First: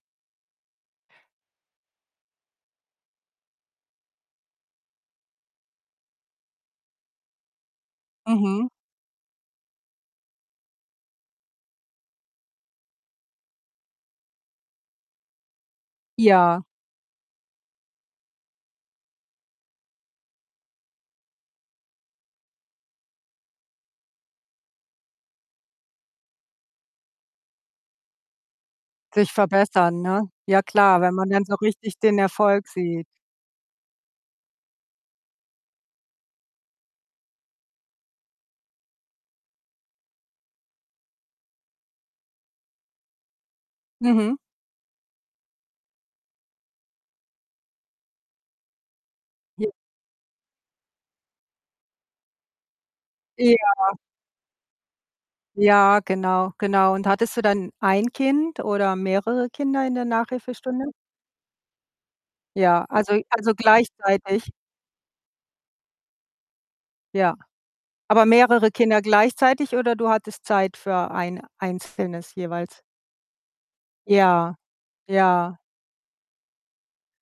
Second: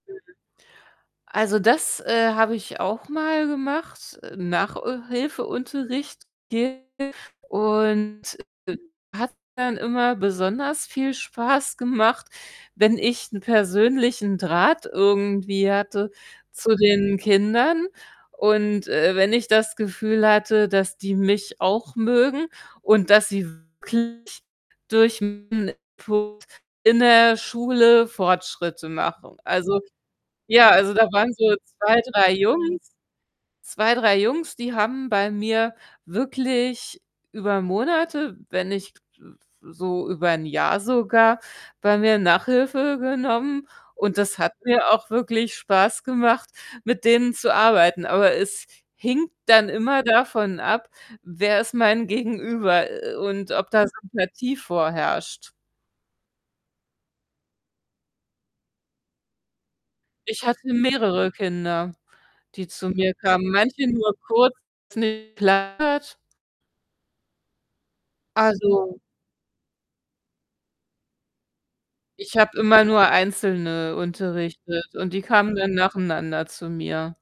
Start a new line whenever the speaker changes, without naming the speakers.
Mhm. Also, das, äh, habe ich auch mal gemacht, äh, Nach äh, Hilfeunterricht gegeben und,
Mhm.
äh, hat dann immer besonders viel Spaß gemacht, wenn ich 'n persönlichen Draht irgendwie hatte
Ja.
zu den Kindern und, äh, wenn ich das Gefühl hatte, dass die mich auch mögen und dass sie wirklich durch [unintelligible] Punkt in der Schule Fortschritte
Sich
machen. Also,
verbessern, ne? Ja
ja also,
klar,
da
wenn man
waren
dann
so
so richtig
2,
den
3
Erfolg
Jungs
sieht.
2, 3 Jungs, die haben bei mir wirklich über Monate, wenn nicht, äh, äh, so über 'n Jahr sogar, bei mir Nachhilfe genommen, und
Mhm.
das hat mir auch wirklich Spaß gemacht, mit denen zu arbeiten. Aber es hing dann
J
immer davon ab, wer ist mein Gegenüber, äh, und ob da
Ja.
Sympathie vorherrscht.
Ja, genau, genau. Und hattest du dann 1 Kind oder mehrere Kinder in der
Ich hatte
Nachhilfestunde?
mehrere Kinder, die
Ja,
zu mir
also
kamen.
also,
Manche nur
gleichzeitig.
kurz, nicht [unintelligible]
Ja. Aber mehrere
Also
Kinder gleichzeitig oder du hattest Zeit für 1 einzelnes
ich habe
jeweils?
immer nur Einzelne
Ja,
unterrichtet und die kamen
ja.
dann nacheinander zu mir.